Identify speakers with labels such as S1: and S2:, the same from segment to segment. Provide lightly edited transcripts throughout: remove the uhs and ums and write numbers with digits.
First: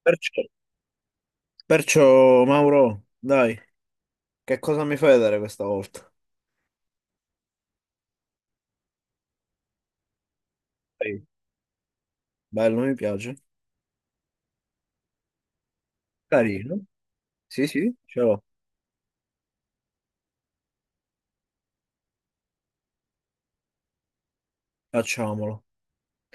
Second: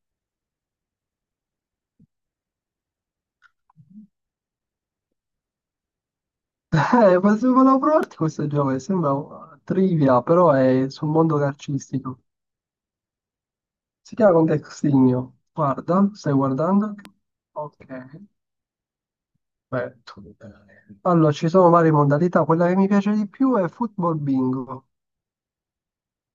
S1: Perciò, perciò, Mauro, dai, che cosa mi fai vedere questa volta?
S2: Volevo provarti questo gioco che sembra trivia, però è sul
S1: Dai,
S2: mondo calcistico.
S1: bello, mi piace.
S2: Si chiama Contextinho. Guarda, stai
S1: Carino.
S2: guardando?
S1: Sì,
S2: Ok,
S1: sì. Ce l'ho.
S2: perfetto. Allora, ci sono varie modalità. Quella che mi piace di più è football bingo.
S1: Facciamolo.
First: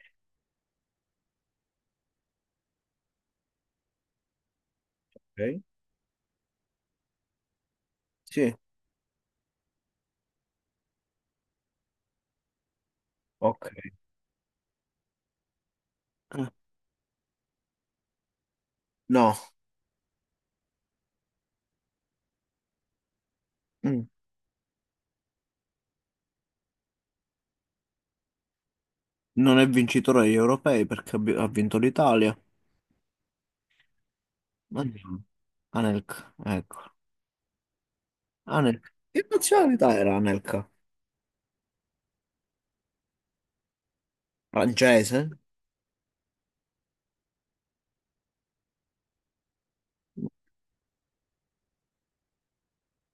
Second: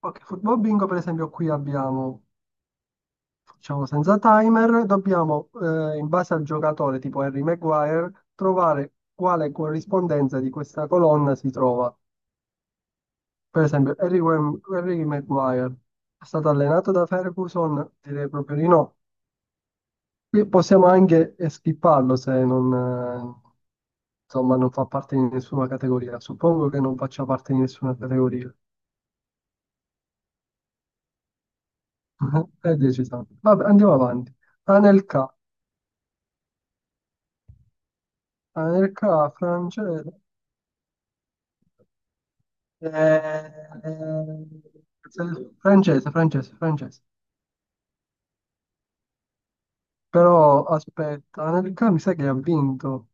S2: Ok, football bingo, per esempio, qui abbiamo, facciamo senza timer, dobbiamo,
S1: Ok.
S2: in base al giocatore, tipo Harry Maguire,
S1: Sì,
S2: trovare quale corrispondenza di questa colonna si trova. Per
S1: ok.
S2: esempio, Harry Maguire è
S1: Eh,
S2: stato allenato da Ferguson? Direi proprio di no.
S1: no,
S2: Qui possiamo anche skipparlo se non,
S1: mm,
S2: insomma, non fa parte di nessuna categoria. Suppongo che non faccia parte di nessuna categoria.
S1: non è vincitore agli europei perché ha vinto l'Italia.
S2: È deciso. Vabbè, andiamo avanti.
S1: Mm.
S2: Anelka.
S1: Anelka, ecco. Anelka. Che
S2: Anelka
S1: nazionalità
S2: francese.
S1: era Anelka?
S2: Eh,
S1: Francese?
S2: Francese, francese, francese. Però aspetta, Anelka mi sa che ha vinto.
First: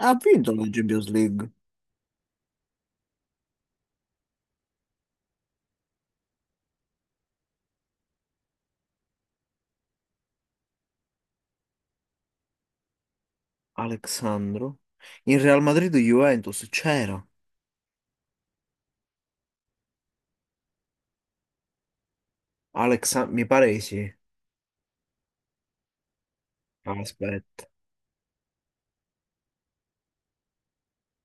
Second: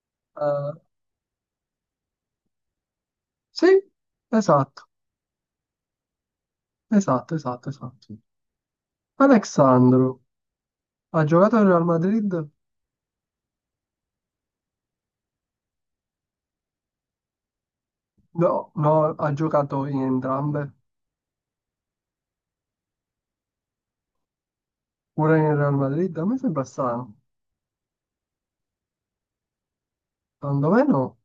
S1: Ha vinto la
S2: Eh,
S1: Champions League.
S2: sì, esatto. Esatto, esatto, esatto. Alexandro ha giocato in Real Madrid?
S1: Alexandro. In Real Madrid Juventus c'era.
S2: No, no, ha giocato in entrambe.
S1: Mi pare di sì.
S2: Pure in Real Madrid? A me sembra
S1: Ah,
S2: strano.
S1: aspetta.
S2: Secondo me no.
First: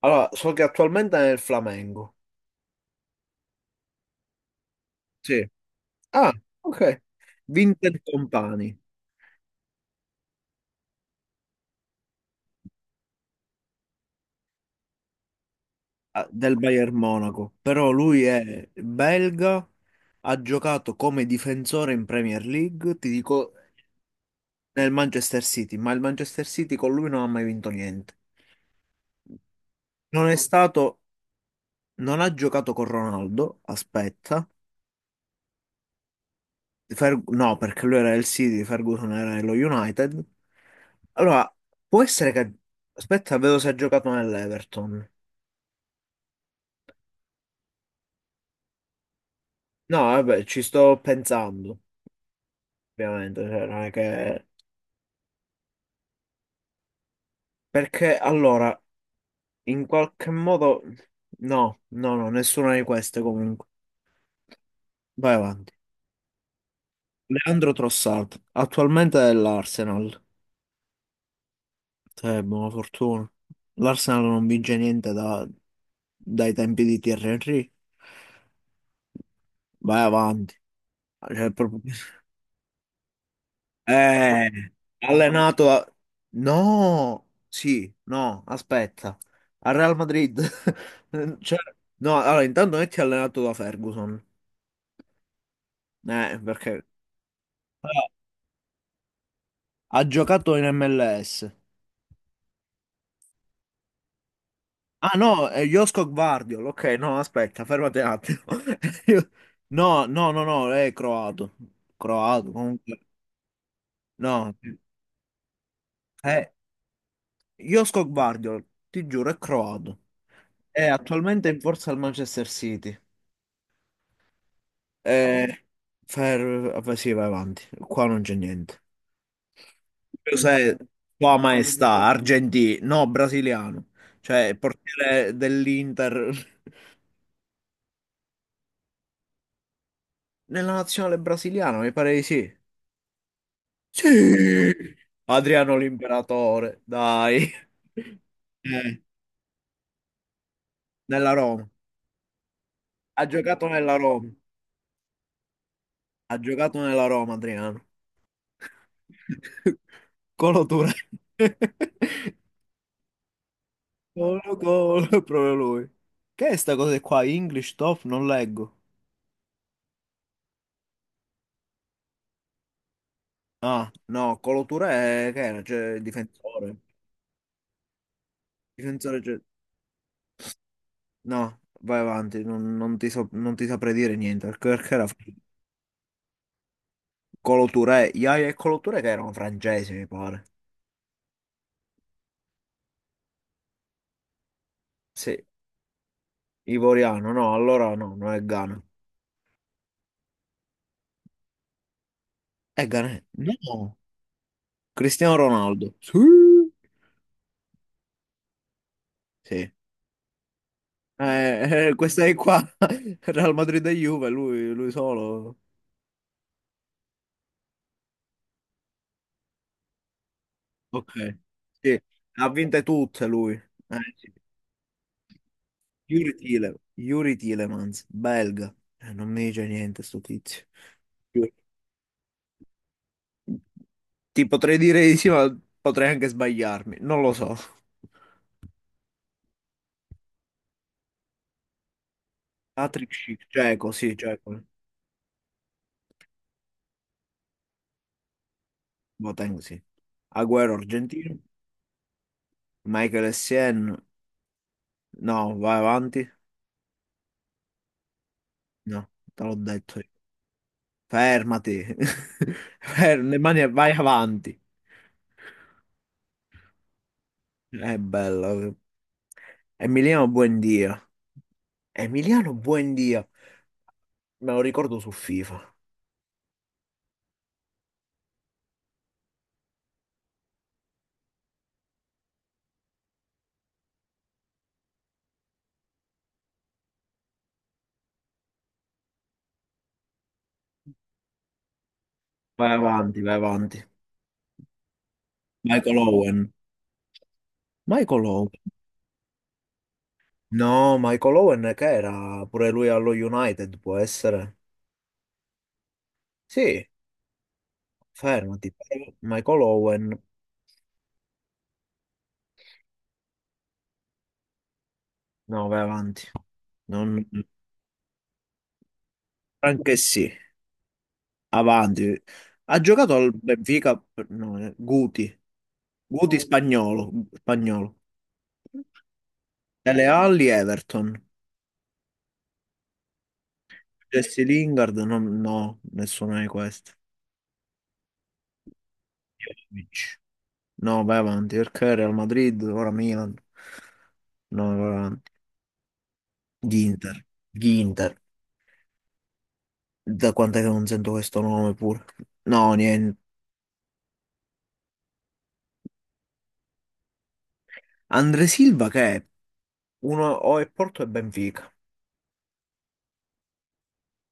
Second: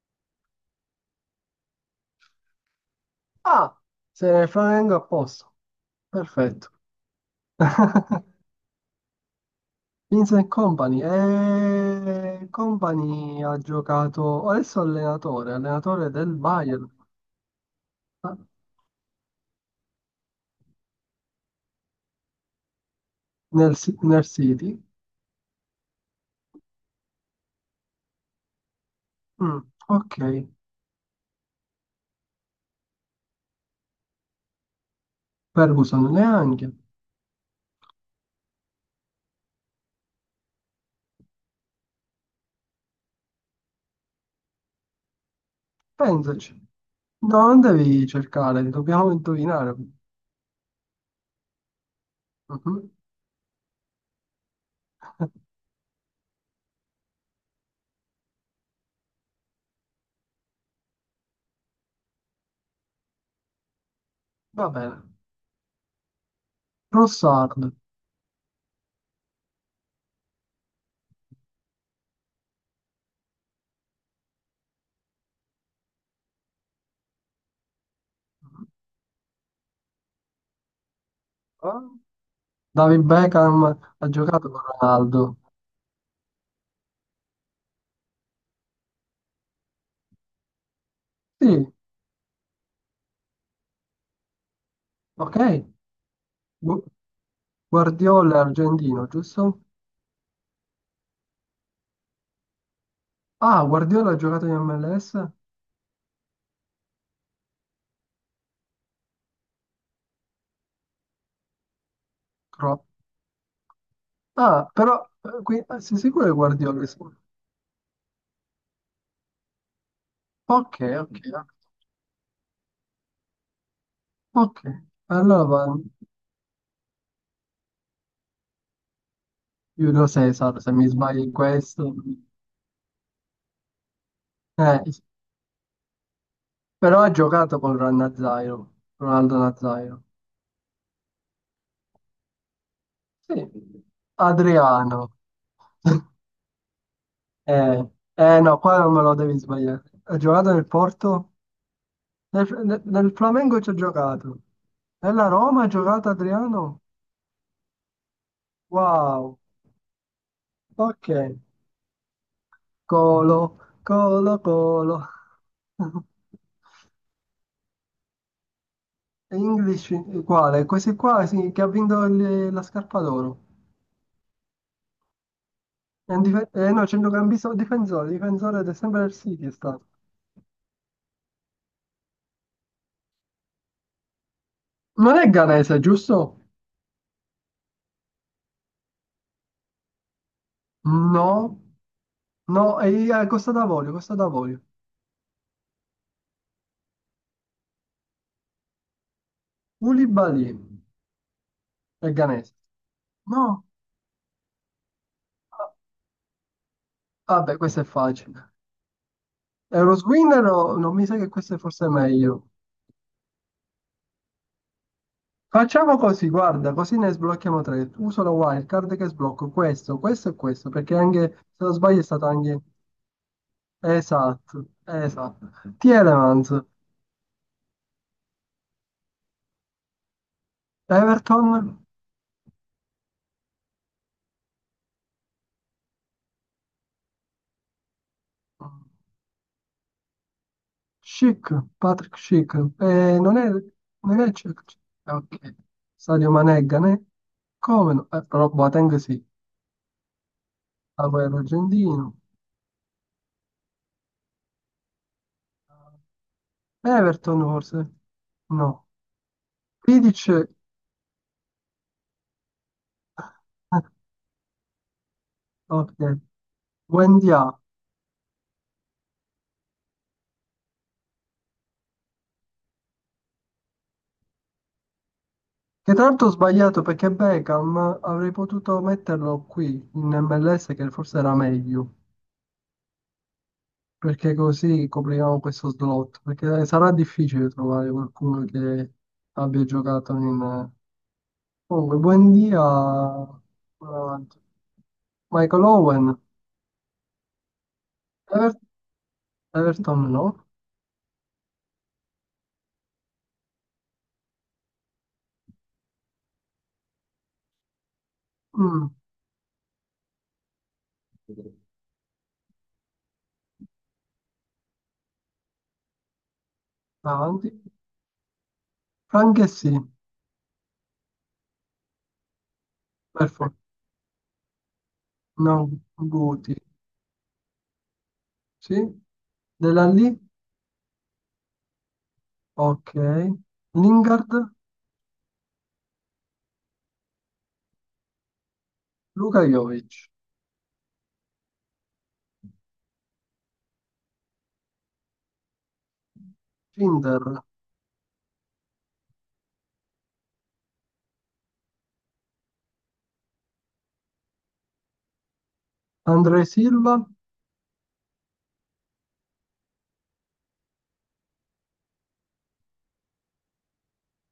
S1: Allora, so che attualmente è nel Flamengo.
S2: Ah, se ne Flamengo a
S1: Sì.
S2: posto.
S1: Ah,
S2: Perfetto.
S1: ok. Vincent Company,
S2: Vincent Company. Company ha giocato, adesso è allenatore, allenatore del
S1: del
S2: Bayern,
S1: Bayern Monaco, però lui
S2: ah,
S1: è belga, ha giocato come difensore in Premier League, ti dico,
S2: nel City.
S1: nel Manchester City, ma il Manchester City con lui non ha mai vinto niente.
S2: Mm, ok.
S1: Non è stato, non ha giocato con Ronaldo, aspetta,
S2: Ferguson neanche.
S1: No, perché lui era il City, Ferguson era lo United. Allora, può essere che, aspetta, vedo se ha giocato nell'Everton.
S2: Pensaci. No, non devi cercare, dobbiamo indovinare.
S1: No, vabbè, ci sto pensando,
S2: Mhm.
S1: ovviamente, cioè, non è che... Perché allora, in qualche modo... No, no, no, nessuna di queste comunque.
S2: Va bene.
S1: Vai avanti.
S2: Rossard.
S1: Leandro Trossard, attualmente è l'Arsenal. Cioè, buona fortuna. L'Arsenal non vince niente da- dai tempi di Thierry Henry. Vai avanti. Cioè, proprio...
S2: Ah, David Beckham ha
S1: Eh,
S2: giocato con Ronaldo.
S1: allenato a... No, sì, no, aspetta. Al Real Madrid. Cioè,
S2: Sì,
S1: no, allora intanto non è che è allenato da Ferguson.
S2: ok.
S1: Perché...
S2: Gu-
S1: Ah,
S2: Guardiola è argentino, giusto?
S1: ha giocato in MLS.
S2: Ah, Guardiola ha giocato in
S1: Ah
S2: MLS?
S1: no, è Josko Gvardiol. Ok, no, aspetta, fermati un attimo. Io- no, no, no, no, è croato. Croato,
S2: Cro-
S1: comunque. No,
S2: Ah, però qui, sei sicuro che
S1: è
S2: Guardiola?
S1: Josko Gvardiol, ti giuro, è croato.
S2: Ok,
S1: È
S2: ok,
S1: attualmente in forza al Manchester City.
S2: ok. Allora
S1: Eh,
S2: va
S1: sì, vai avanti. Qua non c'è niente.
S2: Giulio Cesar, se
S1: Cos'è,
S2: mi sbaglio in
S1: tua maestà,
S2: questo.
S1: argentino? No, brasiliano. Cioè, il
S2: Eh,
S1: portiere dell'Inter.
S2: Però ha giocato con Ronaldo Nazairo.
S1: Nella nazionale brasiliana, mi pare di sì.
S2: Sì,
S1: Sì!
S2: Adriano.
S1: Adriano l'imperatore, dai.
S2: No, qua non
S1: Eh,
S2: me lo devi sbagliare. Ha giocato nel
S1: nella
S2: Porto?
S1: Roma.
S2: Nel
S1: Ha
S2: Flamengo
S1: giocato
S2: ci ha
S1: nella Roma.
S2: giocato. Nella Roma ha giocato
S1: Ha giocato
S2: Adriano?
S1: nella Roma, Adriano.
S2: Wow.
S1: Colo Touré.
S2: Ok. Colo,
S1: Gol,
S2: colo, colo.
S1: gol, proprio lui. Che è sta cosa qua? English top? Non leggo.
S2: English, quale? Questi qua sì, che ha vinto la scarpa d'oro.
S1: Ah, no, Coloture è... che era? Cioè, il
S2: È un
S1: difensore.
S2: no, centrocampista difensore, difensore del sempre del
S1: Difensore, cioè...
S2: City è stato.
S1: No, vai avanti, non non ti saprei dire niente, perché, perché era...
S2: Non è ghanese, giusto?
S1: Coloture, Yaya e Coloture che erano francesi, mi pare.
S2: No. No, è a Costa d'Avorio, Costa d'Avorio.
S1: Sì, ivoriano, no, allora no, non è Ghana.
S2: Koulibaly è ghanese.
S1: È Ghana?
S2: No,
S1: No, Cristiano Ronaldo. Sì.
S2: ah, vabbè, questo è facile.
S1: Sì.
S2: Euroswin no, non mi sa che questo è forse
S1: Questa è
S2: meglio.
S1: qua, Real Madrid e Juve, lui solo.
S2: Facciamo così, guarda, così ne sblocchiamo tre. Uso la wildcard che sblocco questo, questo e questo, perché
S1: Ok,
S2: anche, se non
S1: sì,
S2: sbaglio, è stato
S1: ha
S2: anche.
S1: vinte tutte lui. Sì.
S2: Esatto, esatto. Tielemans,
S1: Yuri Tilemans, belga. Non mi dice niente sto tizio. Sì.
S2: Everton.
S1: Ti potrei dire di sì, ma potrei anche sbagliarmi. Non lo so.
S2: Schick, Patrick Schick.
S1: Patrick
S2: Eh, non
S1: Schick,
S2: è,
S1: cieco, sì,
S2: non è
S1: cieco.
S2: Ok, Sadio Mané è Ghanè? Come no? Però Boateng sì.
S1: Boateng, sì. Agüero,
S2: Agüero
S1: argentino.
S2: argentino,
S1: Michael Essien, no, vai avanti.
S2: Everton forse, no,
S1: No, te l'ho detto. Io.
S2: Vidic,
S1: Fermati. Le mani e vai avanti.
S2: ok, Wendia,
S1: È bello. Emiliano Buendia. Emiliano Buendia. Me lo ricordo su FIFA.
S2: che tra l'altro ho sbagliato perché Beckham avrei potuto metterlo qui in MLS che forse era meglio, perché così copriamo questo slot, perché sarà difficile trovare qualcuno che abbia giocato in. Comunque, buon dia,
S1: Vai avanti, vai avanti.
S2: avanti. Michael
S1: Michael
S2: Owen,
S1: Owen. Michael Owen.
S2: Ever- Everton no.
S1: No, Michael Owen che era pure lui allo United, può essere. Sì, fermati.
S2: Mm,
S1: Michael Owen. No, vai avanti. Non...
S2: Avanti. Frank sì,
S1: Anche sì, avanti. Ha giocato al
S2: perfetto,
S1: Benfica, no, Guti.
S2: no,
S1: Guti
S2: Guti,
S1: spagnolo, spagnolo.
S2: sì, Della
S1: Dele
S2: lì,
S1: Alli Everton.
S2: ok, Lingard,
S1: Jesse Lingard, no, no, nessuno di questi.
S2: Luka Jovic,
S1: Vidic. No, vai avanti, perché Real Madrid, ora Milan. No, vai avanti. Ginter.
S2: Cinder,
S1: Ginter. Da quant'è che non sento questo nome pure? No, niente.
S2: Andre Silva,
S1: Andre Silva che è? Uno o è Porto e Benfica.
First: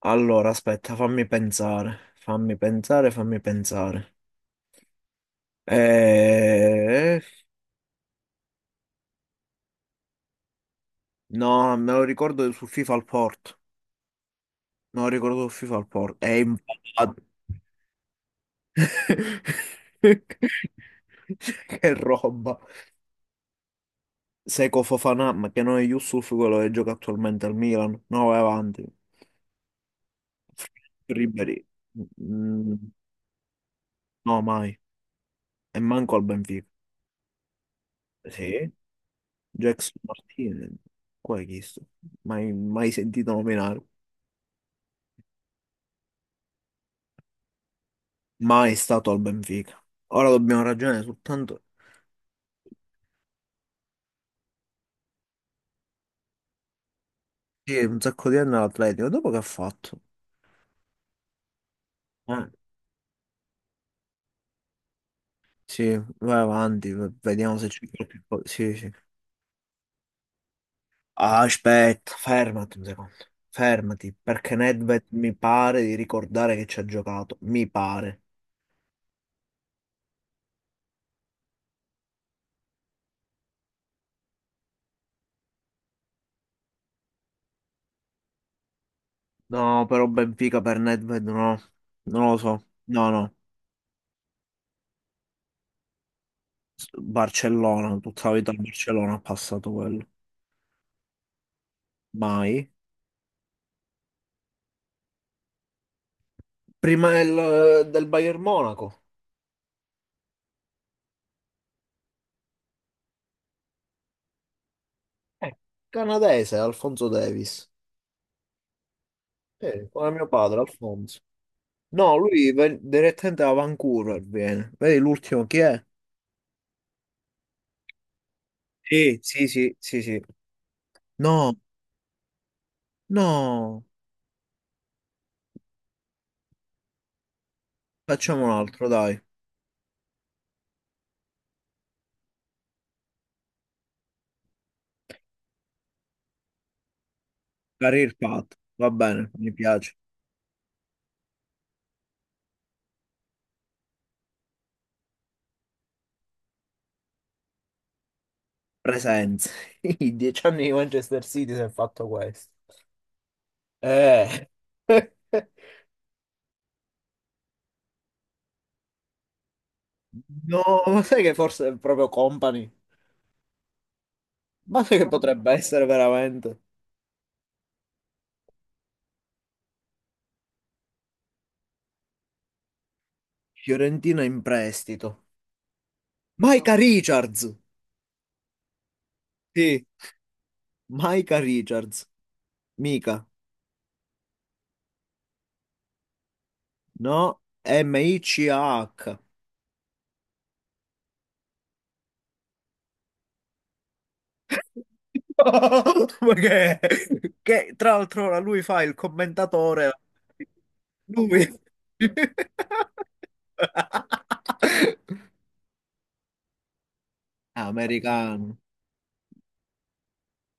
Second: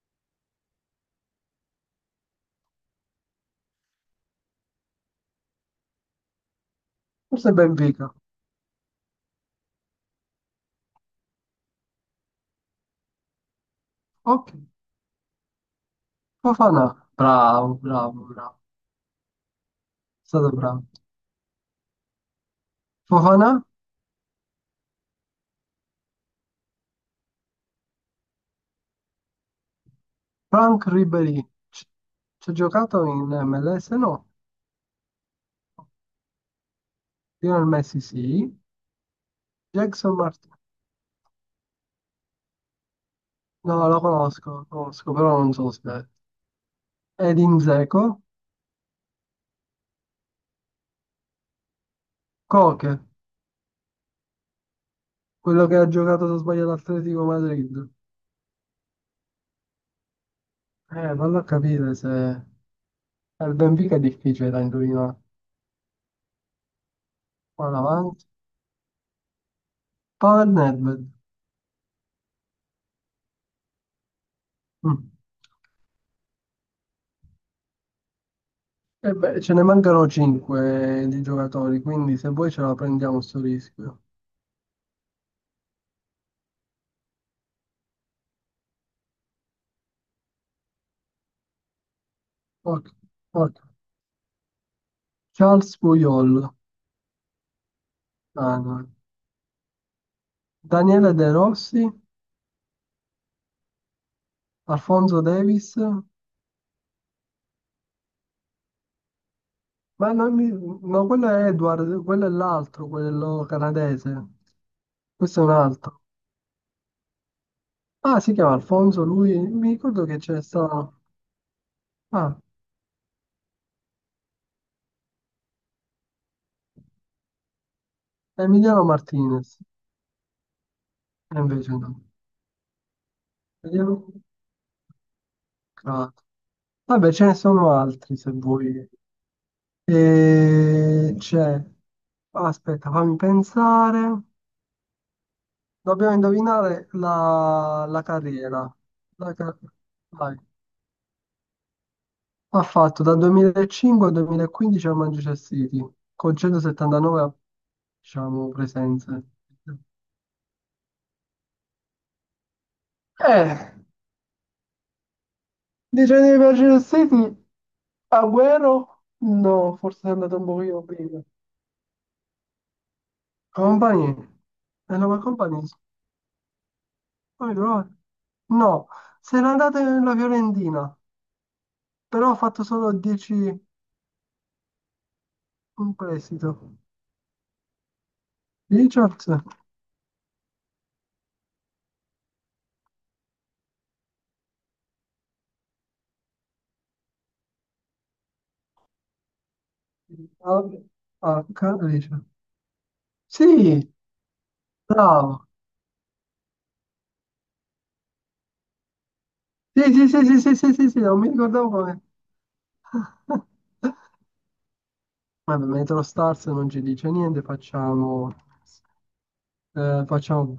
S1: Allora, aspetta, fammi pensare. Fammi pensare, fammi pensare. Eh,
S2: forse Benfica,
S1: No, me lo ricordo su FIFA al Porto.
S2: ok.
S1: Me lo ricordo su FIFA al Porto. È in...
S2: Fofana, bravo, bravo, bravo, è stato bravo.
S1: Che roba.
S2: Fofana,
S1: Seco Fofana, ma che non è Yusuf quello che gioca attualmente al Milan. No, vai avanti.
S2: Frank Ribéry,
S1: Ribéry.
S2: ci ci ha
S1: Mm,
S2: giocato in MLS? No.
S1: no, mai. E manco al Benfica.
S2: Lionel Messi sì.
S1: Sì. Jackson
S2: Jackson Martin,
S1: Martinez. Qua è chi sto? Mai, mai sentito nominare.
S2: no, lo conosco, però non so se è. Ed Dzeko,
S1: Mai stato al Benfica. Ora dobbiamo ragionare soltanto.
S2: Koke, quello che ha giocato, se non sbaglio, all'Atletico
S1: Sì,
S2: Madrid.
S1: un sacco di anni all'Atletico. Dopo che ha fatto?
S2: Vallo a capire se.
S1: Eh,
S2: Il Benfica è difficile da indovinare.
S1: sì, vai avanti, vediamo se
S2: Qua
S1: c'è qualche
S2: davanti.
S1: cosa. Sì, sì.
S2: Pavel Nedved.
S1: Ah, aspetta, fermati un secondo. Fermati, perché Nedved
S2: Mm.
S1: mi pare di ricordare che ci ha giocato. Mi pare.
S2: E beh, ce ne mancano 5 di giocatori, quindi se vuoi ce la prendiamo sto rischio.
S1: No, però Benfica per Nedved no. Non lo so.
S2: Ok,
S1: No, no.
S2: ok. Charles Puyol,
S1: Barcellona, tutta la vita al
S2: ah, no.
S1: Barcellona ha passato quello.
S2: Daniele De Rossi,
S1: Mai.
S2: Alfonso Davis,
S1: Prima del Bayern Monaco.
S2: ma non mi. No, quello è Edward, quello è l'altro, quello canadese. Questo è un
S1: Eh,
S2: altro.
S1: canadese, Alfonso Davis.
S2: Ah, si chiama Alfonso, lui, mi ricordo
S1: Come
S2: che
S1: mio
S2: c'è
S1: padre,
S2: stato.
S1: Alfonso. No,
S2: Ah,
S1: direttamente da Vancouver viene. Vedi l'ultimo chi è?
S2: Emiliano
S1: Sì, sì,
S2: Martinez,
S1: sì, sì, sì.
S2: e
S1: No,
S2: invece no.
S1: no.
S2: Emiliano- Ah. Vabbè, ce ne sono altri se
S1: Facciamo un altro,
S2: vuoi.
S1: dai.
S2: E c'è, aspetta, fammi pensare. Dobbiamo indovinare la
S1: Career path,
S2: carriera.
S1: va bene,
S2: La
S1: mi
S2: ca-
S1: piace.
S2: Vai. Ha fatto dal 2005 al 2015 a Manchester City, con 179, diciamo, presenze.
S1: Presenze. I 10 anni di Manchester City si è fatto questo.
S2: Eh,
S1: Eh.
S2: dice di Manchester City, Agüero? No, forse è andato un
S1: No,
S2: pochino
S1: ma
S2: prima.
S1: sai che forse è proprio Company?
S2: Compagni?
S1: Ma
S2: È
S1: sai che
S2: una
S1: potrebbe
S2: compagnia?
S1: essere veramente?
S2: Poi no, no, se n'è andato nella Fiorentina. Però ho fatto solo 10,
S1: Fiorentina in prestito.
S2: un prestito.
S1: Micah Richards!
S2: Richards?
S1: Sì, Micah Richards. Mica. No, M-I-C-A-H.
S2: Al- H. Richard. Sì, bravo.
S1: No, perché che, tra l'altro ora lui fa il
S2: Sì,
S1: commentatore.
S2: sì, sì, sì, sì, sì, sì, sì, non mi
S1: Lui.
S2: ricordavo come. Vabbè, Metro Stars non ci dice niente, facciamo.
S1: Americano.
S2: eh, facciamo...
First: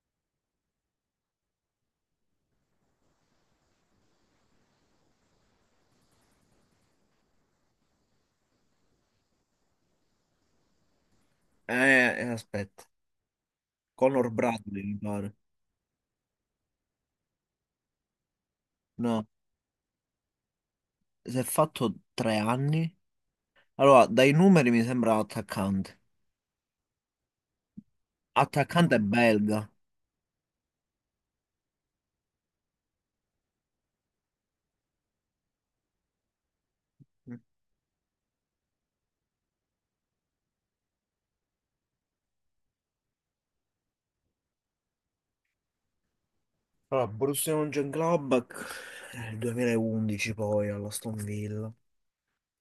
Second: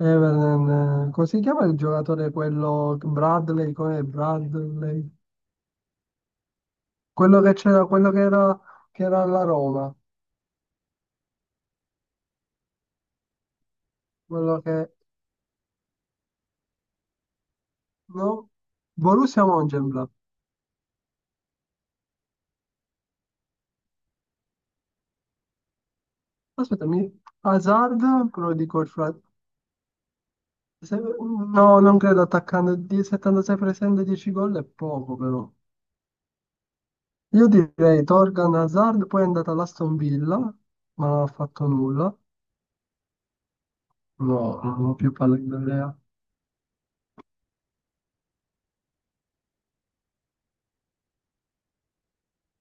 S2: Everton, come si chiama il giocatore quello Bradley? Com'è Bradley? Quello che c'era, quello che era alla Roma,
S1: Eh, aspetta. Conor
S2: quello
S1: Bradley,
S2: che.
S1: mi pare.
S2: No?
S1: No,
S2: Borussia Mönchengladbach.
S1: si è fatto 3 anni. Allora, dai numeri mi sembra attaccante.
S2: Aspettami, Hazard, però dico il
S1: Attaccante è
S2: fratello.
S1: belga.
S2: No, non credo attaccando di 76 presenze 10 gol è poco però. Io direi Torgan Hazard, poi è andata all'Aston Villa, ma non ha fatto nulla. No, non ho più palle di idea.
S1: Allora, Borussia Mönchengladbach nel 2011 poi alla Aston Villa.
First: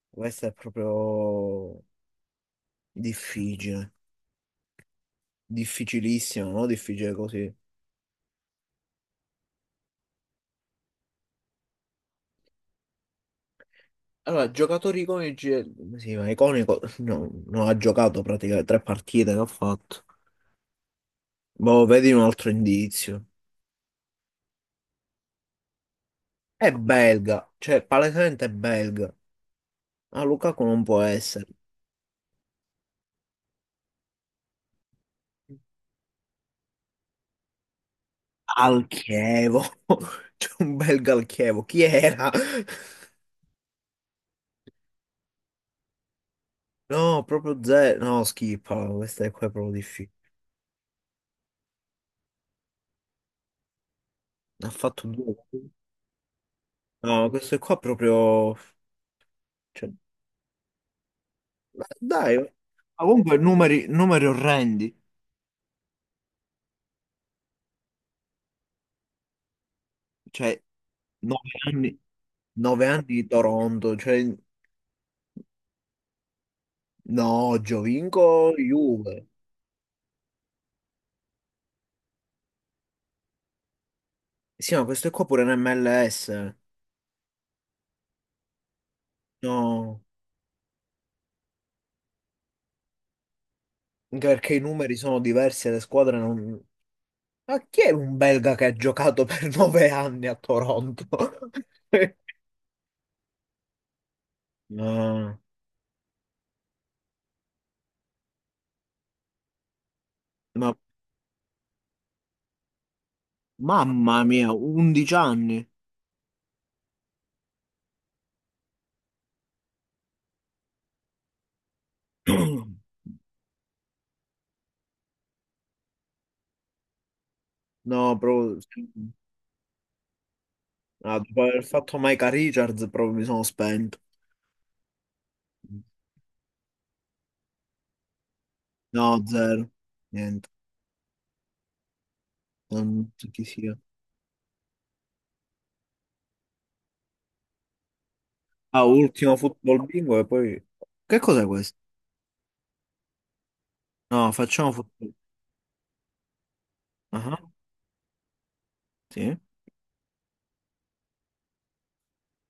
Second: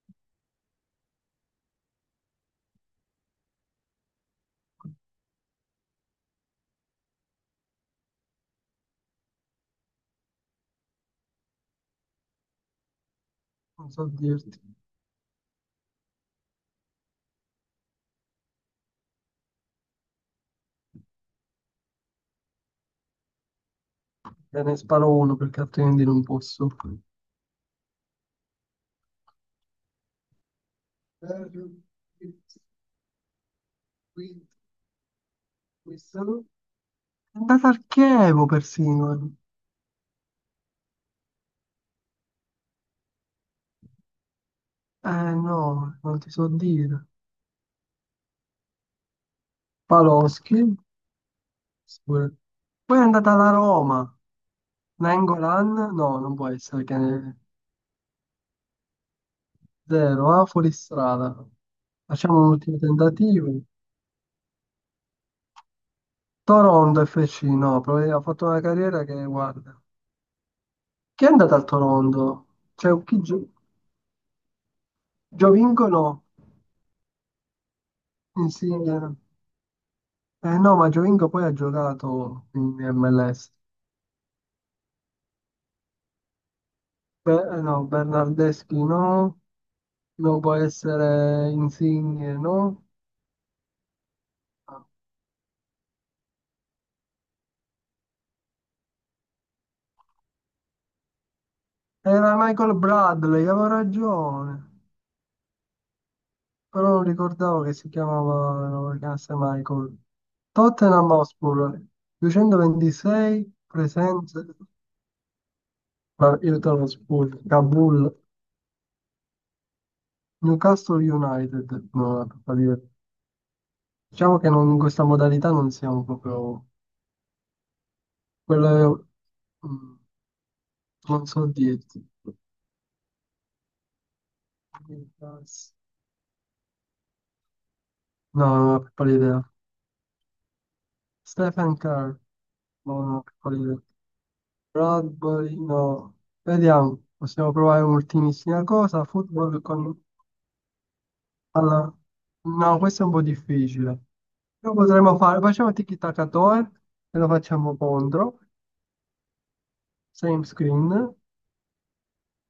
S1: Questa è proprio difficile, difficilissimo, no? Difficile così.
S2: Non so
S1: Allora,
S2: dirti.
S1: giocatori iconici, sì, ma iconico, no, non ha giocato praticamente tre partite che ha fatto. Boh, vedi un altro indizio.
S2: Te ne sparo uno perché altrimenti non posso.
S1: È belga, cioè palesemente è belga. Ah, Lukaku non può
S2: Per
S1: essere.
S2: il quinto, questo. È andata al Chievo
S1: Al
S2: persino.
S1: Chievo, c'è un belga al Chievo, chi era?
S2: Eh no, non ti so dire.
S1: No, proprio zero, no, schifo, questa è qua è proprio difficile.
S2: Paloschi. Sicuro. Poi è andata alla Roma,
S1: Ne ha fatto due.
S2: Nangolan, no, non può essere che
S1: No, questo qua è proprio... cioè,
S2: zero, ah, fuoristrada.
S1: ma dai,
S2: Facciamo
S1: ma
S2: un ultimo
S1: comunque
S2: tentativo.
S1: numeri, numeri orrendi,
S2: Toronto FC, no, probabilmente ha fatto una carriera che, guarda.
S1: cioè
S2: Chi è
S1: 9
S2: andato al
S1: anni,
S2: Toronto?
S1: nove
S2: Cioè,
S1: anni di Toronto, cioè
S2: Giovinco no,
S1: no, Giovinco,
S2: Insigne.
S1: Juve.
S2: Eh no, ma Giovinco poi ha giocato in MLS.
S1: Sì, ma questo è qua pure in MLS.
S2: Be- no, Bernardeschi no,
S1: No,
S2: non può essere Insigne no.
S1: anche perché i numeri sono diversi e le squadre non... Ma chi è un belga che ha giocato per 9 anni a Toronto?
S2: Era Michael Bradley, avevo ragione,
S1: No,
S2: però non ricordavo che si chiamava, lo chiamasse Michael.
S1: ma
S2: Tottenham Hotspur, 226
S1: mamma
S2: presenze,
S1: mia, 11 anni.
S2: ma io te lo sputo, Kabul, Newcastle United, no, vabbè, per dire. Diciamo che in questa modalità non siamo proprio,
S1: No, proprio...
S2: quello
S1: sì.
S2: è- mm,
S1: Ah,
S2: non
S1: dopo
S2: so
S1: aver fatto
S2: dirti.
S1: Micah Richards, proprio mi sono spento.
S2: No, non ho la piccola
S1: No,
S2: idea.
S1: zero. Niente,
S2: Stephen Kerr, non
S1: non
S2: ho la
S1: so chi
S2: piccola
S1: sia.
S2: idea. Rugby, no. Vediamo, possiamo provare un'ultimissima
S1: Ah,
S2: cosa.
S1: ultimo
S2: Football
S1: football
S2: con.
S1: bingo e poi... Che cos'è questo?
S2: alla- No, questo è un po' difficile.
S1: No, facciamo
S2: Lo
S1: football.
S2: potremmo fare, facciamo tiki-taka-toe e lo
S1: Ah,
S2: facciamo contro.
S1: sì.
S2: Same screen.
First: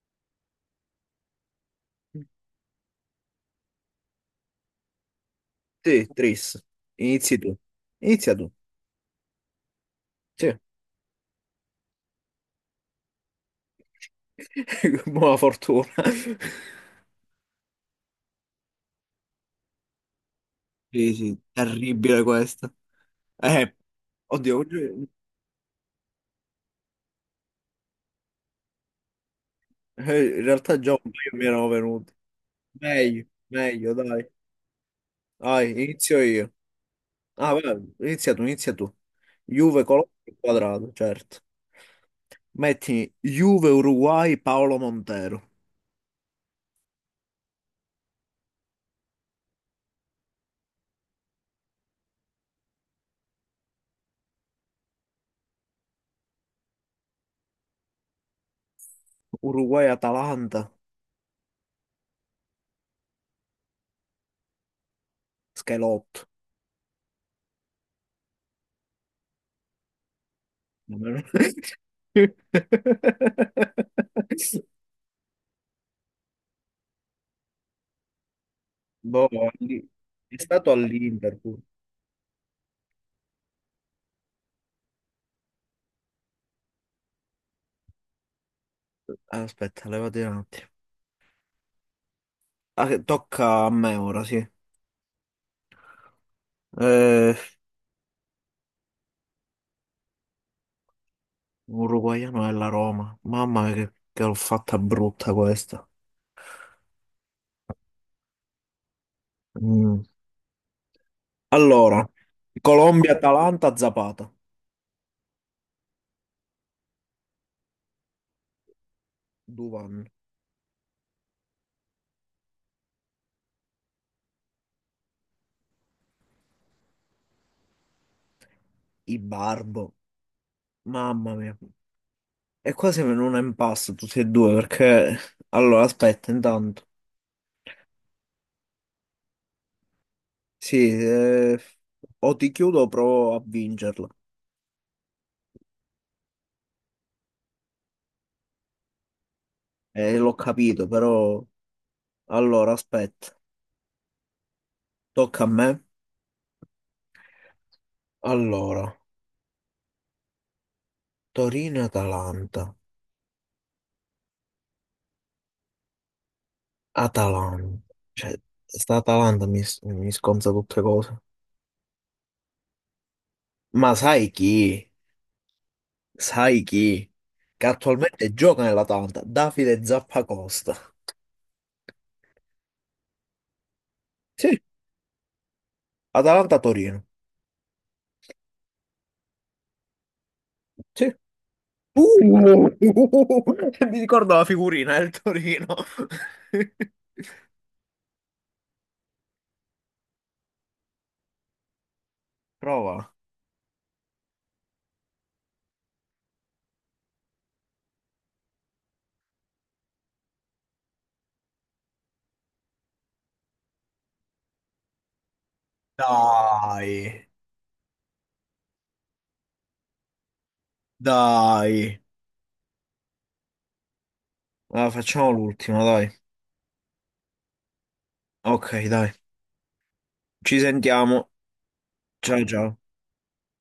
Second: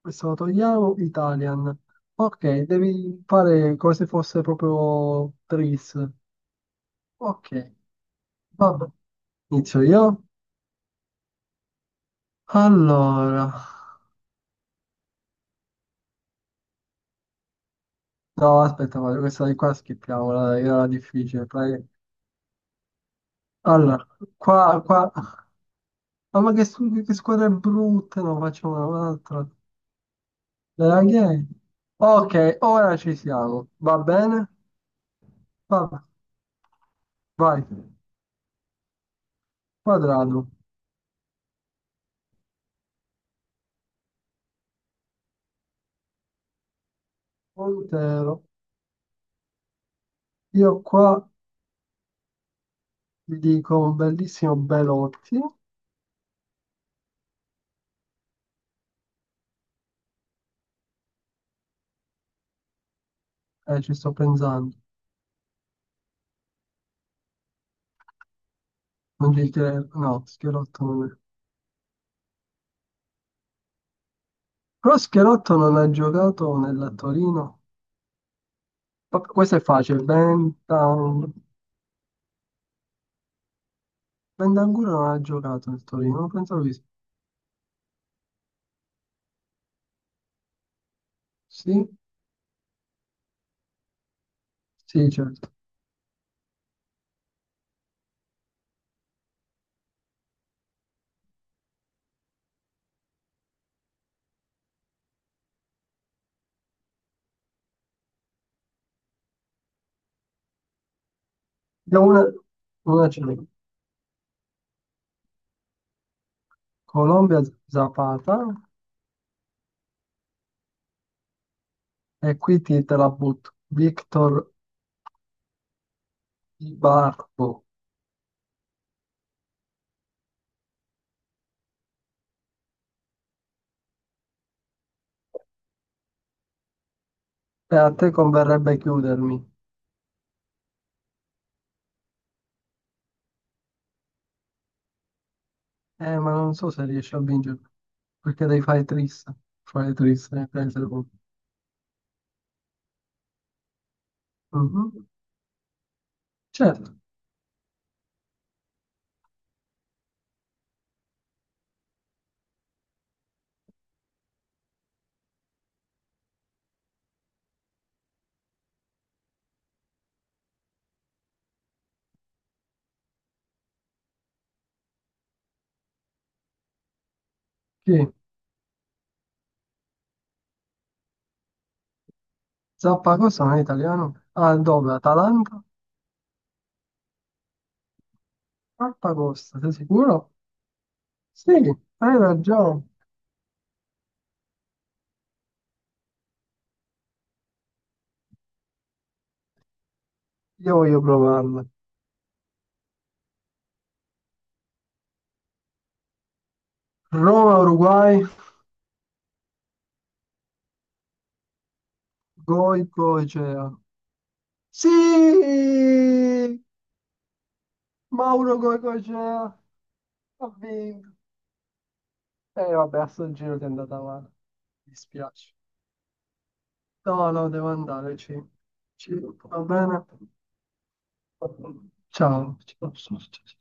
S2: Questo lo togliamo, Italian. Ok, devi fare come se fosse proprio tris.
S1: Sì, tris. Inizi
S2: Ok,
S1: tu. Inizia tu.
S2: vabbè. Inizio io.
S1: Sì.
S2: Allora.
S1: Buona fortuna.
S2: No, aspetta, guarda, questa di qua schippiamola, dai, era
S1: Sì, sì,
S2: difficile. Dai.
S1: terribile questo. Eh,
S2: Allora,
S1: oddio,
S2: qua,
S1: oggi-
S2: qua. Ah, ma che, che squadra è brutta, no, facciamo un'altra.
S1: In realtà già un
S2: Chi
S1: paio
S2: è?
S1: mi erano venuti.
S2: Ok, ora ci
S1: Meglio,
S2: siamo.
S1: meglio,
S2: Va
S1: dai.
S2: bene?
S1: Dai,
S2: Va-
S1: inizio io. Ah,
S2: Vai.
S1: guarda, inizia tu, inizia tu. Juve, Colombo e
S2: Quadrato,
S1: Quadrado, certo. Metti Juve, Uruguay, Paolo Montero.
S2: Montero. Io qua ti dico un bellissimo Belotti.
S1: Uruguay, Atalanta,
S2: Ci sto pensando.
S1: Schelotto.
S2: Non ci credo. No, Schelotto non è. Però Schelotto non ha giocato nella Torino. Vabbè,
S1: Boh,
S2: questo è
S1: lì-
S2: facile.
S1: è stato
S2: Bentancur.
S1: all'Inter pure.
S2: Bentancur non ha giocato nel Torino. Non pensavo di
S1: Aspetta, levati un attimo.
S2: sì.
S1: Ah, che tocca a me ora, sì.
S2: Sì, certo.
S1: Eh, uruguaiano è la Roma. Mamma mia, che l'ho fatta brutta questa. Mm.
S2: E
S1: Allora,
S2: una
S1: Colombia,
S2: ce l'ho.
S1: Atalanta, Zapata,
S2: Colombia Zapata
S1: Duvan,
S2: e qui ti te la butto. Victor Ibarbo.
S1: i Barbo, mamma mia. E qua siamo in un impasse tutti e due perché... Allora, aspetta, intanto.
S2: E a te converrebbe chiudermi.
S1: Sì, o ti chiudo o provo a vincerla.
S2: Ma non so se riesci a vincere, perché devi fare triste. Fare
S1: L'ho
S2: triste, devi
S1: capito,
S2: prendere punti.
S1: però... Allora, aspetta,
S2: Mhm.
S1: tocca a me.
S2: Certo.
S1: Allora, Torino-Atalanta, Atalanta. Cioè, sta Atalanta mi sconza tutte cose. Ma sai chi? Sai chi? Che
S2: Chi?
S1: attualmente gioca nell'Atalanta, Davide Zappacosta.
S2: Zappacosta non è italiano? Ah,
S1: Sì,
S2: dove? Atalanta?
S1: Atalanta-Torino.
S2: Zappacosta, sei sicuro?
S1: Sì.
S2: Sì, hai
S1: Uh,
S2: ragione.
S1: mi ricordo la figurina del Torino.
S2: Io voglio provarla.
S1: Prova.
S2: Roma, Uruguay, Goicea. Sì!
S1: Dai,
S2: Mauro Goigocea ha vinto.
S1: dai.
S2: Eh vabbè, a San Giro ti è andata male.
S1: Allora,
S2: Mi
S1: facciamo
S2: dispiace.
S1: l'ultima, dai.
S2: No, no, devo andare.
S1: Ok, dai.
S2: Ci- Va bene.
S1: Ci sentiamo. Ciao,
S2: Ciao.
S1: ciao.
S2: Ciao. Ciao.